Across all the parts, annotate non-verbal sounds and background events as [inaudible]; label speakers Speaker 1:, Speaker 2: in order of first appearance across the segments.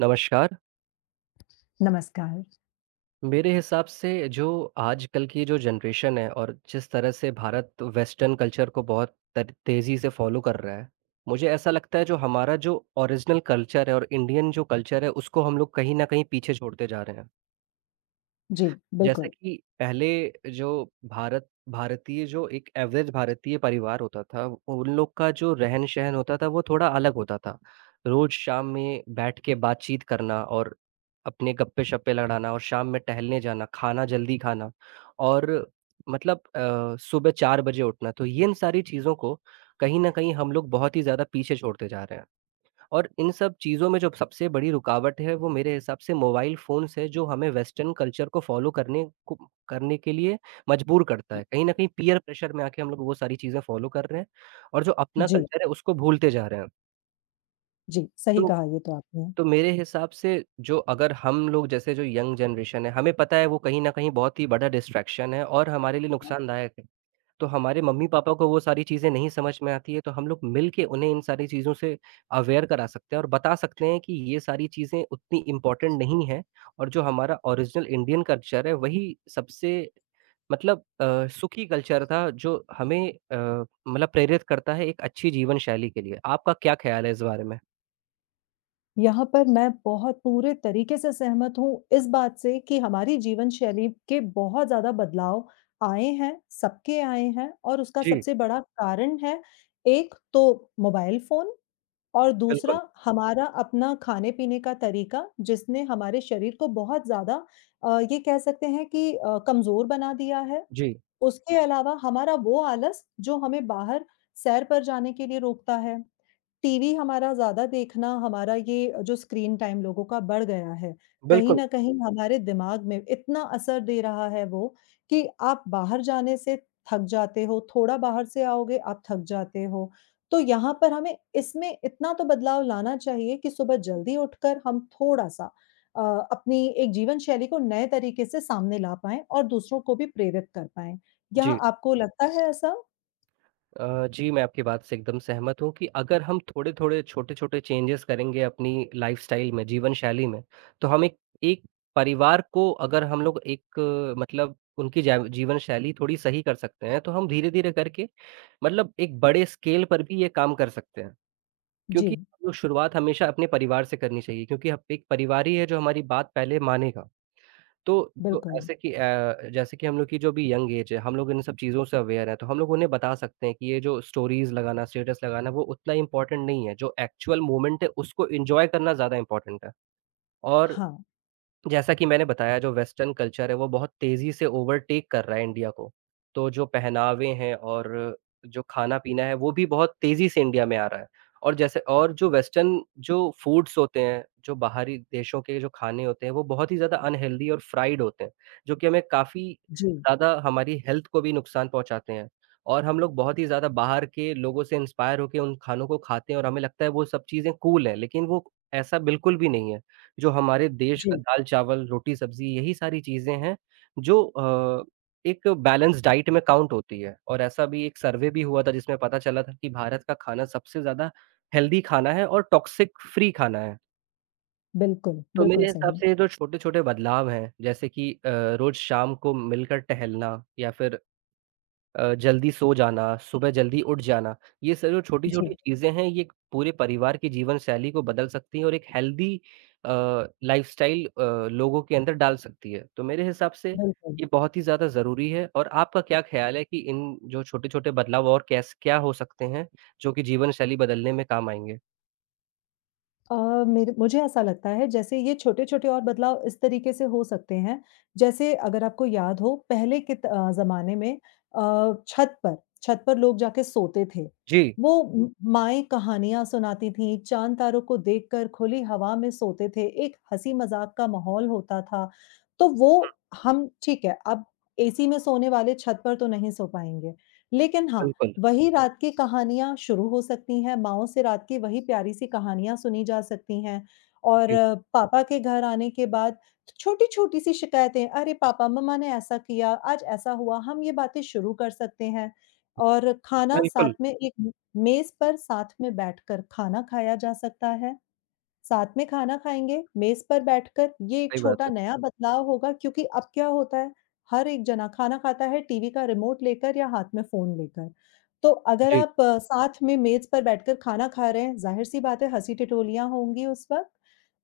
Speaker 1: नमस्कार।
Speaker 2: नमस्कार।
Speaker 1: मेरे हिसाब से जो आजकल की जो जनरेशन है और जिस तरह से भारत वेस्टर्न कल्चर को बहुत तर तेज़ी से फॉलो कर रहा है, मुझे ऐसा लगता है जो हमारा जो ओरिजिनल कल्चर है और इंडियन जो कल्चर है, उसको हम लोग कहीं न कहीं पीछे छोड़ते जा रहे हैं।
Speaker 2: जी,
Speaker 1: जैसे
Speaker 2: बिल्कुल।
Speaker 1: कि पहले जो भारत भारतीय जो एक एवरेज़ भारतीय परिवार होता था, उन लोग का जो रहन-सहन होता था, वो थोड़ा अलग होता था, रोज़ शाम में बैठ के बातचीत करना और अपने गप्पे-शप्पे लड़ाना और शाम में टहलने जाना, खाना जल्दी खाना और मतलब अ, सुबह 4 बजे उठना, तो यिन सारी चीज़ों को कहीं न कहीं हम लोग बहुत ही ज़्यादा पीछे छोड़ते जा रहे हैं और इन सब चीज़ों में जो सबसे बड़ी रुकावट है वो मेरे हिसाब से मोबाइल फ़ोन से जो हमें वेस्टर्न कल्चर को फॉलो करने को करने के लिए मजबूर करता है, कहीं न कहीं पीयर प्रेशर में आके हम लोग वो सारी चीज़ें फॉलो कर रहे हैं और जो अपना
Speaker 2: जी।
Speaker 1: कल्चर है उसको भूलते जा रहे हैं।
Speaker 2: जी, सही
Speaker 1: तो
Speaker 2: कहा ये तो आपने।
Speaker 1: तो मेरे हिसाब से जो अगर हम लोग जैसे जो यंग जनरेशन हैं, हमें पता है वो कहीं न कहीं बहुत ही बड़ा डिस्ट्रैक्शन है और हमारे लिए नुकसानदायक है, तो हमारे मम्मी-पापा को वो सारी चीज़ें नहीं समझ में आती है, तो हम लोग मिलके उन्हें इन सारी चीज़ों से अवेयर करा सकते हैं और बता सकते हैं कि ये सारी चीज़ें उतनी इम्पोर्टेंट नहीं हैं और जो हमारा ओरिजिनल इंडियन कल्चर है, वही सबसे मतलब अ, सुखी कल्चर था, जो हमें अ, मतलब प्रेरित करता है एक अच्छी जीवन शैली के लिए, आपका क्या ख्याल है इस बारे में?
Speaker 2: यहाँ पर मैं बहुत पूरे तरीके से सहमत हूँ इस बात से कि हमारी जीवन शैली के बहुत ज़्यादा बदलाव आए हैं, सबके आए हैं और उसका
Speaker 1: जी।
Speaker 2: सबसे बड़ा कारण है एक तो मोबाइल फ़ोन और
Speaker 1: बिल्कुल।
Speaker 2: दूसरा हमारा अपना खाने-पीने का तरीका जिसने हमारे शरीर को बहुत ज़्यादा अ, ये कह सकते हैं कि अ, कमज़ोर बना दिया है,
Speaker 1: जी।
Speaker 2: उसके अलावा हमारा वो आलस जो हमें बाहर सैर पर जाने के लिए रोकता है, टीवी हमारा ज़्यादा देखना, हमारा ये जो स्क्रीन टाइम लोगों का बढ़ गया है, कहीं
Speaker 1: बिल्कुल।
Speaker 2: न कहीं हमारे दिमाग में इतना असर दे रहा है वो कि आप बाहर जाने से थक जाते हो, थोड़ा बाहर से आओगे, आप थक जाते हो, तो यहाँ पर हमें इसमें इतना तो बदलाव लाना चाहिए कि सुबह जल्दी उठकर हम थोड़ा-सा अ, अपनी एक जीवन शैली को नए तरीके से सामने ला पाएँ और दूसरों को भी प्रेरित कर पाएँ, यहाँ
Speaker 1: जी।
Speaker 2: आपको लगता है ऐसा?
Speaker 1: अ, जी मैं आपकी बात से एकदम सहमत हूँ कि अगर हम थोड़े-थोड़े, छोटे-छोटे चेंजेस करेंगे अपनी लाइफ़स्टाइल में, जीवनशैली में, तो हम एक एक परिवार को अगर हम लोग एक मतलब उनकी जाय जीवनशैली थोड़ी सही कर सकते हैं, तो हम धीरे-धीरे करके मतलब एक बड़े स्केल पर भी ये काम कर सकते हैं, क्योंकि
Speaker 2: जी।
Speaker 1: तो शुरुआत हमेशा अपने परिवार से करनी चाहिए क्योंकि हम पे एक परिवारी है जो हमारी बात पहले मानेगा, तो जो
Speaker 2: बिल्कुल।
Speaker 1: ऐसे कि अ, जैसे कि हम लोग की जो अभी यंग ऐज़ है, हम लोग इन सब चीज़ों से अवेयर हैं। तो हम लोग उन्हें बता सकते हैं कि ये जो स्टोरीज़ लगाना, स्टेटस लगाना, वो उतना इम्पोर्टेंट नहीं है, जो एक्चुअल मोमेंट है, उसको एन्जॉय करना ज़्यादा इम्पोर्टेंट है और
Speaker 2: हाँ।
Speaker 1: जैसा कि मैंने बताया, जो वेस्टर्न कल्चर है, वो बहुत तेज़ी से ओवरटेक कर रहा है इंडिया को। तो जो पहनावे हैं और जो खाना-पीना है वो भी बहुत तेज़ी से इंडिया में आ रहा है और जैसे और जो वेस्टर्न जो फूड्स होते हैं, जो बाहरी देशों के जो खाने होते हैं, वो बहुत ही ज़्यादा अनहेल्दी और फ्राइड होते हैं, जो कि हमें काफ़ी
Speaker 2: जी।
Speaker 1: ज़्यादा हमारी हेल्थ को भी नुकसान पहुँचाते हैं और हम लोग बहुत ही ज़्यादा बाहर के लोगों से इंस्पायर होके उन खानों को खाते हैं और हमें लगता है वो सब चीज़ें कूल हैं लेकिन वो ऐसा बिल्कुल भी नहीं है, जो हमारे देश का
Speaker 2: जी।
Speaker 1: दाल-चावल, रोटी-सब्ज़ी यही सारी चीज़ें हैं, जो अ, एक बैलेंस डाइट में काउंट होती है और ऐसा अभी एक सर्वे भी हुआ था जिसमें पता चला था कि भारत का खाना सबसे ज़्यादा हेल्दी खाना है और टॉक्सिक फ्री खाना है।
Speaker 2: बिल्कुल,
Speaker 1: तो
Speaker 2: बिल्कुल
Speaker 1: मेरे हिसाब
Speaker 2: सही।
Speaker 1: से ये जो छोटे-छोटे बदलाव हैं, जैसे कि अ, रोज़ शाम को मिलकर टहलना या फिर अ, जल्दी सो जाना, सुबह जल्दी उठ जाना, ये सब जो
Speaker 2: जी।
Speaker 1: छोटी-छोटी चीज़ें हैं, ये क पूरे परिवार की जीवनशैली को बदल सकती हैं और एक हेल्दी अ, लाइफ़स्टाइल अ, लोगों के अंदर डाल सकती है। तो मेरे हिसाब से
Speaker 2: बिल्कुल।
Speaker 1: ये बहुत ही ज़्यादा ज़रूरी है, और आपका क्या ख़्याल है कि इन जो छोटे-छोटे बदलाव और कैस क्या हो सकते हैं, जो कि जीवन शैली बदलने में काम आएँगे?
Speaker 2: अ, मेरे मुझे ऐसा लगता है जैसे ये छोटे-छोटे और बदलाव इस तरीके से हो सकते हैं, जैसे अगर आपको याद हो, पहले कित अ, ज़माने में अ, छत पर छत पर लोग जाके सोते थे,
Speaker 1: जी।
Speaker 2: वो उम, माएँ कहानियाँ सुनाती थीं, चाँद तारों को देखकर खुली हवा में सोते थे, एक हँसी-मज़ाक का माहौल होता था। तो
Speaker 1: हुँ।
Speaker 2: वो हम ठीक है, अब एसी में सोने वाले छत पर तो नहीं सो पाएँगे, लेकिन हाँ,
Speaker 1: बिल्कुल।
Speaker 2: वही रात की कहानियाँ शुरू हो सकती हैं, माँओं से रात के वही प्यारी-सी कहानियाँ सुनी जा सकती हैं और
Speaker 1: जी।
Speaker 2: पापा के घर आने के बाद छ छोटी-छोटी-सी शिकायतें, "अरे! पापा, मम्मा ने ऐसा किया, आज ऐसा हुआ," हम ये बातें शुरू कर सकते हैं। और खाना साथ
Speaker 1: बिल्कुल।
Speaker 2: में एक म मेज़ पर साथ में बैठकर खाना खाया जा सकता है, साथ में खाना खाएँगे, मेज पर बैठकर ये एक
Speaker 1: सही बात
Speaker 2: छोटा
Speaker 1: है।
Speaker 2: नया बदलाव होगा क्योंकि अब क्या होता है, हर एक जना खाना खाता है टीवी का रिमोट लेकर या हाथ में फ़ोन लेकर। तो अगर
Speaker 1: जी।
Speaker 2: आप साथ में मेज़ पर बैठकर खाना खा रहे हैं, ज़ाहिर-सी बात है हँसी-ठिठोलियाँ लिया होंगी उस वक़्त,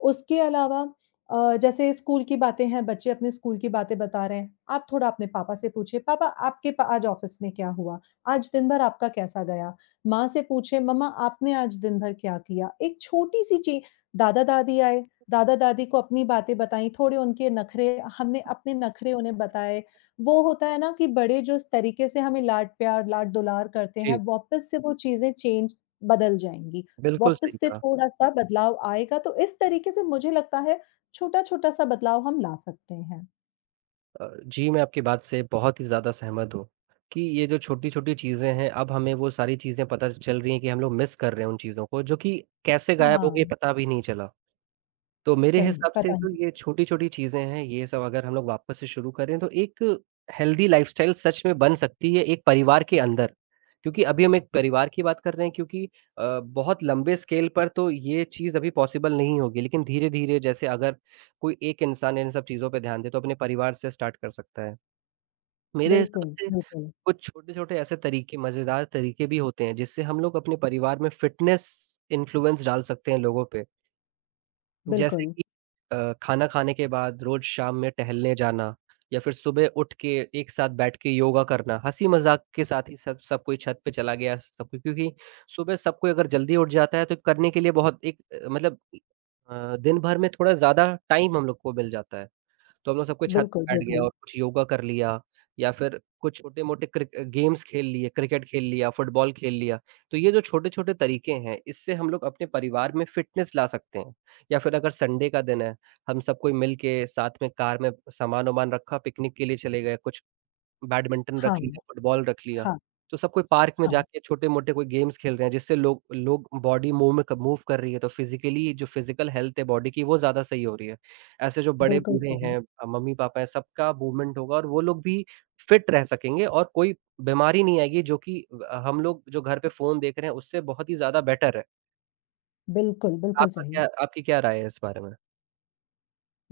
Speaker 2: उसके अलावा अ, जैसे स्कूल की बातें हैं, बच्चे अपने स्कूल की बातें बता रहे हैं, आप थोड़ा अपने पापा से पूछिए, "पापा आपके पा आज ऑफ़िस में क्या हुआ? आज दिन भर आपका कैसा गया?" माँ से पूछें, "मम्मा आपने आज दिन भर क्या किया?" एक छोटी-सी ची दादा-दादी आए, दादा-दादी को अपनी बातें बताई, थोड़े उनके नखरे हमने अपने नखरे उन्हें बताएँ, वो होता है ना कि बड़े जो इस तरीके से हमें लाड़-प्यार, लाड़-दुलार करते हैं,
Speaker 1: जी।
Speaker 2: वापस से वो चीज़ें चेंज बदल जाएँगी,
Speaker 1: बिल्कुल सही
Speaker 2: वापस से
Speaker 1: कहा।
Speaker 2: थोड़ा-सा बदलाव आएगा, तो इस तरीके से मुझे लगता है, छोटा-छोटा-सा बदलाव हम ला सकते हैं।
Speaker 1: अ, जी, मैं आपकी बात से बहुत ही ज़्यादा सहमत हूँ कि ये जो छोटी-छोटी चीज़ें हैं, अब हमें वो सारी चीज़ें पता चल रही हैं कि हम लोग मिस कर रहे हैं उन चीज़ों को जो कि कैसे गायब हो गई
Speaker 2: हाँ।
Speaker 1: पता भी नहीं चला, तो मेरे
Speaker 2: सही है,
Speaker 1: हिसाब से
Speaker 2: पता नहीं
Speaker 1: तो ये
Speaker 2: चल
Speaker 1: छोटी-छोटी चीज़ें हैं, ये सब अगर हम लोग वापस से शुरू करें तो एक हेल्दी लाइफ़स्टाइल सच में बन सकती है एक परिवार के अंदर क्योंकि अभी हम एक परिवार की बात कर रहे हैं क्योंकि अ, बहुत लंबे स्केल पर तो ये चीज़ अभी पॉसिबल नहीं होगी, लेकिन धीरे-धीरे जैसे अगर कोई एक इंसान इन सब चीज़ों पे ध्यान दे, तो अपने परिवार से स्टार्ट कर सकता है, मेरे हिसाब
Speaker 2: बिल्कुल,
Speaker 1: से
Speaker 2: बिल्कुल।
Speaker 1: कुछ छोटे-छोटे ऐसे तरीके मज़ेदार तरीके भी होते हैं जिससे हम लोग अपने परिवार में फिटनेस इन्फ्लुएंस डाल सकते हैं लोगों पे। जैसे
Speaker 2: बिल्कुल।
Speaker 1: कि अ, खाना खाने के बाद रोज़ शाम में टहलने जाना या फिर सुबह उठ के, एक साथ बैठ के योगा करना, हँसी-मज़ाक के साथ ही सब सब कोई छत पे चला गया सब कोई क्योंकि सुबह सब कोई अगर जल्दी उठ जाता है तो करने के लिए बहुत एक मतलब अ, दिन भर में थोड़ा ज़्यादा टाइम हम लोग को मिल जाता है, तो हम लोग सब कोई छत
Speaker 2: बिल्कुल,
Speaker 1: पे बैठ गया
Speaker 2: बिल्कुल।
Speaker 1: और कुछ योगा कर लिया या फिर कुछ छोटे-मोटे क्रिक गेम्स खेल लिए, क्रिकेट खेल लिया, फुटबॉल खेल लिया, तो ये जो छोटे-छोटे तरीके हैं, इससे हम लोग अपने परिवार में फिटनेस ला सकते हैं या फिर अगर संडे का दिन है, हम सब कोई मिल के साथ में कार में सामान-वामान रखा, पिकनिक के लिए चले गए, कुछ बैडमिंटन
Speaker 2: हाँ।
Speaker 1: रख लिया, फुटबॉल रख लिया,
Speaker 2: हाँ।
Speaker 1: तो सब कोई पार्क में
Speaker 2: हाँ।
Speaker 1: जाके छोटे-मोटे कोई गेम्स खेल रहे हैं जिससे लोग लोग बॉडी मूव में क मूव कर रही है, तो फ़िज़िकली जो फ़िज़िकल हेल्थ है बॉडी की वो ज़्यादा सही हो रही है, ऐसे जो
Speaker 2: बिल्कुल
Speaker 1: बड़े-बूढ़े
Speaker 2: सही।
Speaker 1: हैं अ, मम्मी-पापा हैं, सबका मूवमेंट होगा और वो लोग भी फ़िट रह सकेंगे और कोई बीमारी नहीं आएगी जो कि अ, हम लोग जो घर पे फ़ोन देख रहे हैं उससे बहुत ही ज़्यादा बेटर है।
Speaker 2: बिल्कुल, बिल्कुल
Speaker 1: आपका
Speaker 2: सही।
Speaker 1: क्या आपकी क्या राय है इस बारे में?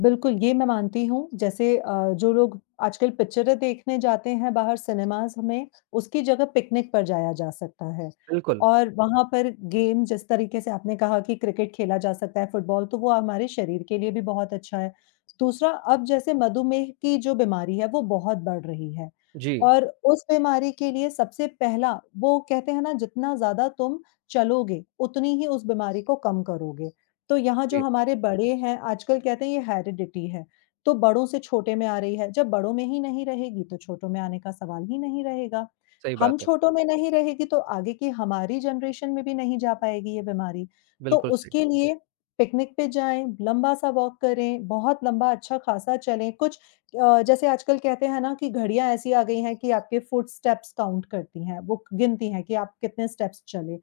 Speaker 2: बिल्कुल, ये मैं मानती हूँ, जैसे अ, जो लोग आजकल पिक्चरें देखने जाते हैं बाहर सिनेमाज़ में, उसकी जगह पिकनिक पर जाया जा सकता है
Speaker 1: बिल्कुल।
Speaker 2: और वहाँ पर गेम जिस तरीके से आपने कहा कि क्रिकेट खेला जा सकता है, फुटबॉल, तो वो हमारे शरीर के लिए भी बहुत अच्छा है। दूसरा, अब जैसे मधुमेह की जो बीमारी है, वो बहुत बढ़ रही है
Speaker 1: जी।
Speaker 2: और उस बीमारी के लिए सबसे पहला वो कहते हैं ना, जितना ज़्यादा तुम चलोगे, उतनी ही उस बीमारी को कम करोगे। तो यहाँ जो
Speaker 1: जी।
Speaker 2: हमारे बड़े हैं, आजकल कहते हैं, ये हैरिडिटी है, तो बड़ों से छोटे में आ रही है। जब बड़ों में ही नहीं रहेगी, तो छोटों में आने का सवाल ही नहीं रहेगा।
Speaker 1: सही
Speaker 2: हम
Speaker 1: बात है।
Speaker 2: छोटों में नहीं रहेगी, तो आगे की हमारी जनरेशन में भी नहीं जा पाएगी ये बीमारी। तो
Speaker 1: बिल्कुल सही।
Speaker 2: उसके लिए पिकनिक पे जाएँ, लंबा-सा वॉक करें, बहुत लंबा अच्छा खासा चलें, कुछ अ, जैसे आजकल कहते हैं ना कि घड़ियाँ ऐसी आ गई हैं कि आपके फ़ुट स्टेप्स काउंट करती हैं, वो गिनती हैं कि आप कितने स्टेप्स चले।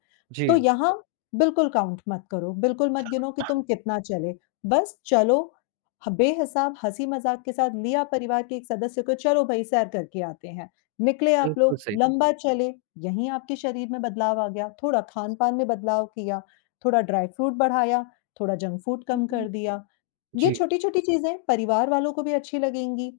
Speaker 2: तो
Speaker 1: जी।
Speaker 2: यहाँ बिल्कुल काउंट मत करो, बिल्कुल मत गिनो कि तुम
Speaker 1: [coughs]
Speaker 2: कितना चले, बस चलो ह बे-हिसाब, हँसी-मज़ाक के साथ लिया परिवार के एक सदस्य को, "चलो भई, सैर करके आते हैं।" निकले आप
Speaker 1: बिल्कुल
Speaker 2: लोग,
Speaker 1: सही।
Speaker 2: लंबा चले, यहीं आपके शरीर में बदलाव आ गया, थोड़ा खान-पान में बदलाव किया, थोड़ा ड्राई फ्रूट बढ़ाया, थोड़ा जंक फूड कम कर
Speaker 1: [unintelligible]
Speaker 2: दिया। ये
Speaker 1: जी।
Speaker 2: छोटी-छोटी चीज़ें परिवार वालों को भी अच्छी लगेंगी।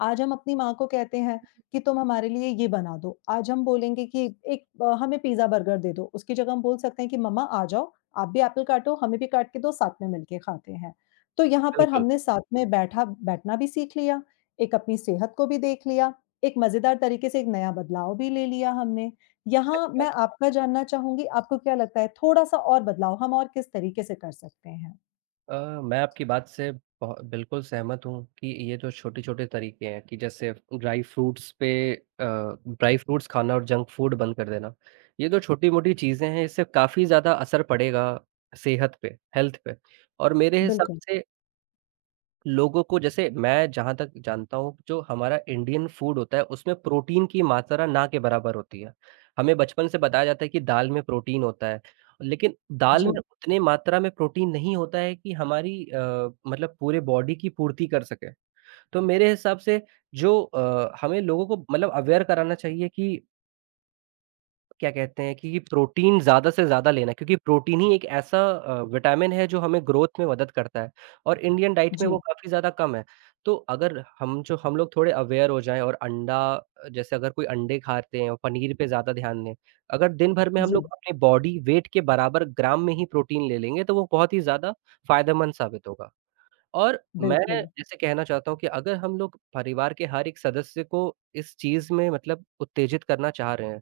Speaker 2: आज हम अपनी माँ को कहते हैं कि "तुम हमारे लिए ये बना दो," आज हम बोलेंगे कि "एक अ, हमें पिज़्ज़ा, बर्गर दे दो।" उसकी जगह हम बोल सकते हैं कि "मम्मा आ जाओ, आप भी एप्पल काटो, हमें भी काट के दो, साथ में मिलके खाते हैं।" तो यहाँ पर
Speaker 1: बिल्कुल।
Speaker 2: हमने साथ में बैठा बैठना भी सीख लिया, एक अपनी सेहत को भी देख लिया, एक मज़ेदार तरीके से एक नया बदलाव भी ले लिया हमने। यहाँ
Speaker 1: सही कहा
Speaker 2: मैं
Speaker 1: आपने।
Speaker 2: आपका जानना चाहूँगी, आपको क्या लगता है, थोड़ा-सा और बदलाव हम और किस तरीके से कर सकते हैं?
Speaker 1: अ, मैं आपकी बात से ब बिल्कुल सहमत हूँ कि ये जो छोटे-छोटे तरीके हैं कि जैसे अब ड्राइ फ्रूट्स पे अ, ड्राइ फ्रूट्स खाना और जंक फूड बंद कर देना, ये जो छोटी-मोटी चीज़ें हैं, इससे काफ़ी ज़्यादा असर पड़ेगा सेहत पे, हेल्थ पे और मेरे हिसाब
Speaker 2: बिल्कुल।
Speaker 1: से लोगों को जैसे मैं जहाँ तक जानता हूँ जो हमारा इंडियन फूड होता है उसमें प्रोटीन की मात्रा ना के बराबर होती है, हमें बचपन से बताया जाता है कि दाल में प्रोटीन होता है, लेकिन दाल में
Speaker 2: जी।
Speaker 1: उतनी मात्रा में प्रोटीन नहीं होता है कि हमारी अ, मतलब पूरे बॉडी की पूर्ति कर सके, तो मेरे हिसाब से जो अ, हमें लोगों को मतलब अवेयर कराना चाहिए कि क्या कहते हैं कि ये प्रोटीन ज़्यादा से ज़्यादा लेना क्योंकि प्रोटीन ही एक ऐसा अ, विटामिन है जो हमें ग्रोथ में मदद करता है और इंडियन डाइट में वो
Speaker 2: जी।
Speaker 1: काफ़ी ज़्यादा कम है, तो अगर हम जो हम लोग थोड़े अवेयर हो जाएँ और अंडा जैसे अगर कोई अंडे खाते हों, पनीर पे ज़्यादा ध्यान दें, अगर दिन भर में हम लोग
Speaker 2: जी।
Speaker 1: अपनी बॉडी वेट के बराबर ग्राम में ही प्रोटीन ले लेंगे, तो वो बहुत ही ज़्यादा फायदेमंद साबित होगा और मैं
Speaker 2: बिल्कुल।
Speaker 1: जैसे कहना चाहता हूँ कि अगर हम लोग परिवार के हर एक सदस्य को इस चीज़ में मतलब उत्तेजित करना चाह रहे हैं,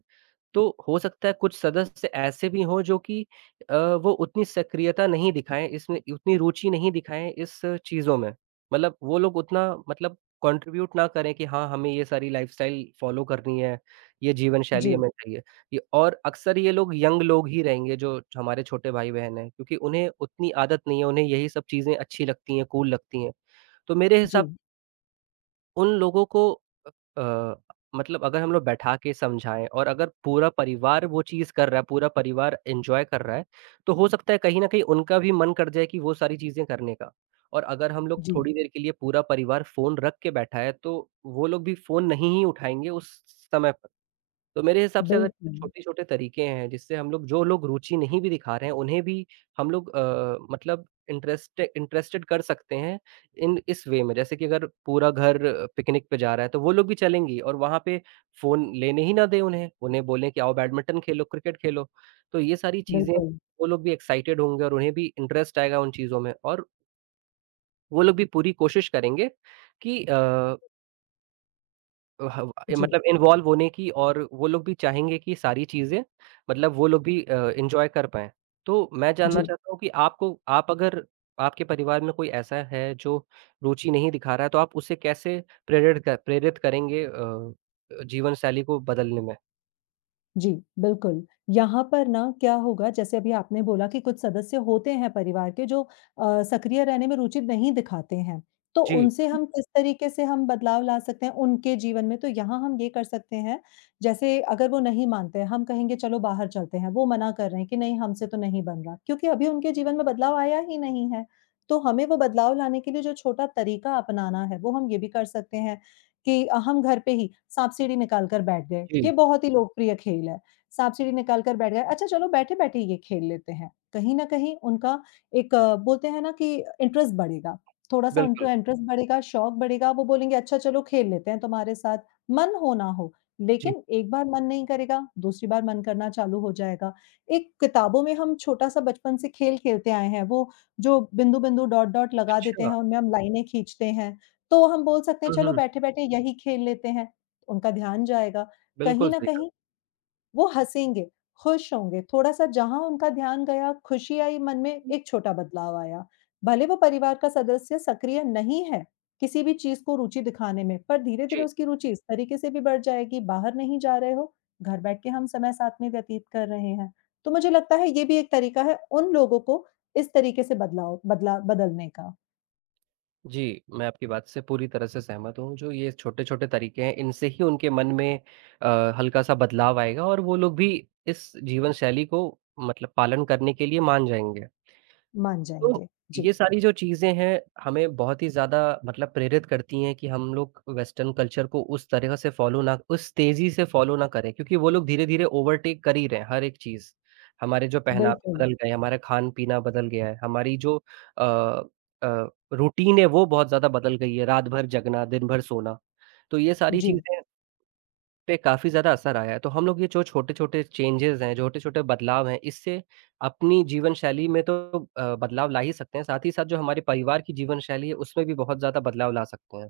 Speaker 1: तो हो सकता है कुछ सदस्य ऐसे भी हों जो कि अ, वो उतनी सक्रियता नहीं दिखाएँ इसमें, उतनी रुचि नहीं दिखाएँ इस चीज़ों में, मतलब वो लोग उतना मतलब कॉन्ट्रिब्यूट ना करें कि हाँ, हमें ये सारी लाइफ़स्टाइल फॉलो करनी है, ये जीवन शैली है
Speaker 2: जी।
Speaker 1: मेरी [unintelligible] और अक्सर ये लोग यंग लोग ही रहेंगे, जो हमारे छोटे भाई बहन हैं क्योंकि उन्हें उतनी आदत नहीं है, उन्हें यही सब चीज़ें अच्छी लगती हैं, कूल लगती हैं, तो मेरे हिसाब
Speaker 2: जी।
Speaker 1: उन लोगों को अ अ, मतलब अगर हम लोग बैठा के समझाएँ और अगर पूरा परिवार वो चीज़ कर रहा है, पूरा परिवार एन्जॉय कर रहा है, तो हो सकता है कहीं न कहीं उनका भी मन कर जाए कि वो सारी चीज़ें करने का। और अगर हम लोग
Speaker 2: जी।
Speaker 1: थोड़ी देर के लिए पूरा परिवार फ़ोन रख के बैठा है तो वो लोग भी फ़ोन नहीं ही उठाएँगे उस समय प तो मेरे हिसाब से अगर
Speaker 2: बिल्कुल।
Speaker 1: छोटे-छोटे तरीके हैं जिससे हम लोग, जो लोग रुचि नहीं भी दिखा रहे हैं उन्हें भी हम लोग अ, मतलब इंटरेस्ट इंटरेस्टेड कर सकते हैं, इन इस वे में जैसे कि अगर पूरा घर पिकनिक पे जा रहा है तो वो लोग भी चलेंगी और वहाँ पे फ़ोन लेने ही ना दें उन्हें उन्हें बोलें कि आओ बैडमिंटन खेलो क्रिकेट खेलो। तो ये सारी चीज़ें
Speaker 2: बिल्कुल।
Speaker 1: वो लोग भी एक्साइटेड होंगे और उन्हें भी इंटरेस्ट आएगा उन चीज़ों में और वो लोग भी पूरी कोशिश करेंगे कि अ अ, ह ब ये
Speaker 2: जी।
Speaker 1: मतलब इन्वॉल्व होने की और वो लोग भी चाहेंगे कि सारी चीज़ें, मतलब वो लोग भी अ, एन्जॉय कर पाएँ। तो मैं जानना
Speaker 2: जी।
Speaker 1: चाहता हूँ कि आपको आप अगर आपके परिवार में कोई ऐसा है जो रुची नहीं दिखा रहा है तो आप उसे कैसे प्रेरित क प्रेरित करेंगे अ, जीवनशैली को बदलने में?
Speaker 2: जी, बिल्कुल, यहाँ पर ना क्या होगा जैसे अभी आपने बोला कि कुछ सदस्य होते हैं परिवार के जो अ, सक्रिय रहने में रुचि नहीं दिखाते हैं, तो
Speaker 1: जी।
Speaker 2: उनसे हम किस तरीक़े से हम बदलाव ला सकते हैं उनके जीवन में तो यहाँ हम ये कर सकते हैं, जैसे अगर वो नहीं मानते हम कहेंगे चलो बाहर चलते हैं वो मना कर रहे हैं कि नहीं हमसे तो नहीं बन रहा, क्योंकि अभी उनके जीवन में बदलाव आया ही नहीं है। तो हमें वो बदलाव लाने के लिए जो छोटा तरीक़ा अपनाना है वो हम ये भी कर सकते हैं, कि अ, हम घर पे ही साँप-सीढ़ी निकाल कर बैठ गए, ये
Speaker 1: जी।
Speaker 2: बहुत ही लोकप्रिय खेल है साँप-सीढ़ी निकाल कर बैठ गए अच्छा चलो बैठे-बैठे ये खेल लेते हैं। कहीं न कहीं उनका एक बोलते हैं ना कि इंटरेस्ट बढ़ेगा, थोड़ा-सा इंट
Speaker 1: बिल्कुल।
Speaker 2: इंटरेस्ट बढ़ेगा, शौक बढ़ेगा, वो बोलेंगे अच्छा चलो खेल लेते हैं तुम्हारे साथ, मन हो ना हो,
Speaker 1: जी।
Speaker 2: लेकिन एक बार मन नहीं करेगा, दूसरी बार मन करना चालू हो जाएगा। एक किताबों में हम छोटा-सा बचपन से खेल खेलते आए हैं, वो जो बिंदु-बिंदु, डॉट-डॉट लगा देते हैं,
Speaker 1: अच्छा।
Speaker 2: उनमें हम लाइनें खींचते हैं, तो हम बोल सकते हैं
Speaker 1: हुँ,
Speaker 2: चलो
Speaker 1: हुँ।
Speaker 2: बैठे-बैठे यही खेल लेते हैं। उनका ध्यान जाएगा,
Speaker 1: बिल्कुल
Speaker 2: कहीं न
Speaker 1: सही कहा।
Speaker 2: कहीं वो हँसेंगे, खुश होंगे थोड़ा-सा जहाँ उनका ध्यान गया, खुशी आई मन में एक छोटा बदलाव आया भले वो परिवार का सदस्य सक्रिय नहीं है किसी भी चीज़ को रुचि दिखाने में, पर धीरे-धीरे
Speaker 1: जी।
Speaker 2: उसकी रुचि इस तरीक़े से भी बढ़ जाएगी बाहर नहीं जा रहे हो, घर बैठ के हम समय साथ में व्यतीत कर रहे हैं। तो मुझे लगता है ये भी एक तरीक़ा है उन लोगों को इस तरीक़े से बदलाव बदला बदलने का।
Speaker 1: जी, मैं आपकी बात से पूरी तरह से सहमत हूँ, जो ये छोटे-छोटे तरीके हैं इनसे ही उनके मन में अ, हल्का-सा बदलाव आएगा और वो लोग भी इस जीवन शैली को मतलब पालन करने के लिए मान जाएँगे।
Speaker 2: मान
Speaker 1: तो,
Speaker 2: जाएँगे। जी।
Speaker 1: ये सारी जो चीज़ें हैं, हमें बहुत ही ज़्यादा मतलब प्रेरित करती हैं कि हम लोग वेस्टर्न कल्चर को उस तरीका से फॉलो ना उस तेज़ी से फॉलो ना करें, क्योंकि वो लोग धीरे-धीरे ओवरटेक कर ही रहे हैं हर एक चीज़। हमारे जो पहनावा
Speaker 2: बिल्कुल।
Speaker 1: बदल गए हैं, हमारा खान-पीना बदल गया है, हमारी जो अ अ, रूटीन है, वो बहुत ज़्यादा बदल गई है, रात-भर जगना, दिन-भर सोना। तो ये सारी
Speaker 2: जी।
Speaker 1: चीज़ें पे काफ़ी ज़्यादा असर आया है। तो हम लोग ये जो छोटे-छोटे चेंजेज़ हैं, ज छोटे-छोटे बदलाव हैं, इससे अपनी जीवनशैली में तो अ, बदलाव ला ही सकते हैं, साथ ही साथ जो हमारी परिवार की जीवनशैली है, उसमें भी बहुत ज़्यादा बदलाव ला सकते हैं।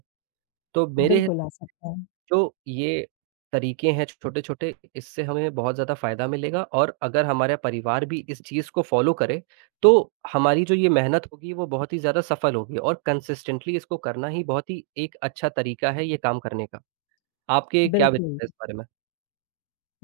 Speaker 1: तो मेरे
Speaker 2: बिल्कुल आ सकता है।
Speaker 1: तो ये तरीके हैं छ छोटे-छोटे इससे हमें बहुत ज़्यादा फ़ायदा मिलेगा और अगर हमारा परिवार भी इस चीज़ को फॉलो करे, तो हमारी जो ये मेहनत होगी, वो बहुत ही ज़्यादा सफल होगी और कंसिस्टेंटली इसको करना ही बहुत ही एक अच्छा तरीका है ये काम करने का। आपके क्या
Speaker 2: बिल्कुल।
Speaker 1: विचार है इस बारे में?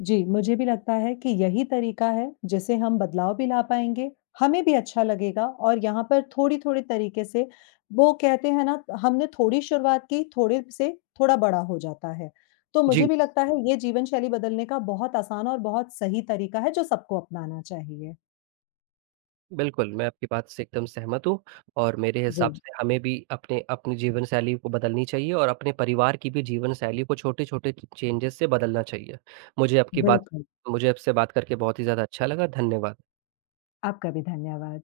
Speaker 2: जी, मुझे भी लगता है कि यही तरीका है, जिससे हम बदलाव भी ला पाएँगे, हमें भी अच्छा लगेगा और यहाँ पर थोड़ी-थोड़ी तरीके से वो कहते हैं ना, हमने थोड़ी शुरुआत की थोड़े से, थोड़ा बड़ा हो जाता है। तो मुझे
Speaker 1: जी।
Speaker 2: भी लगता है ये जीवनशैली बदलने का बहुत आसान और बहुत सही तरीका है जो सबको अपनाना चाहिए।
Speaker 1: बिल्कुल, मैं आपकी बात से एकदम सहमत हूँ और मेरे हिसाब
Speaker 2: जी।
Speaker 1: से हमें भी अपने अपनी जीवनशैली को बदलनी चाहिए और अपने परिवार की भी जीवनशैली को छोटे-छोटे च चेंजेज़ से बदलना चाहिए। मुझे आपकी बात
Speaker 2: बिल्कुल।
Speaker 1: मुझे आपसे बात करके बहुत ही ज़्यादा अच्छा लगा। धन्यवाद।
Speaker 2: आपका भी धन्यवाद।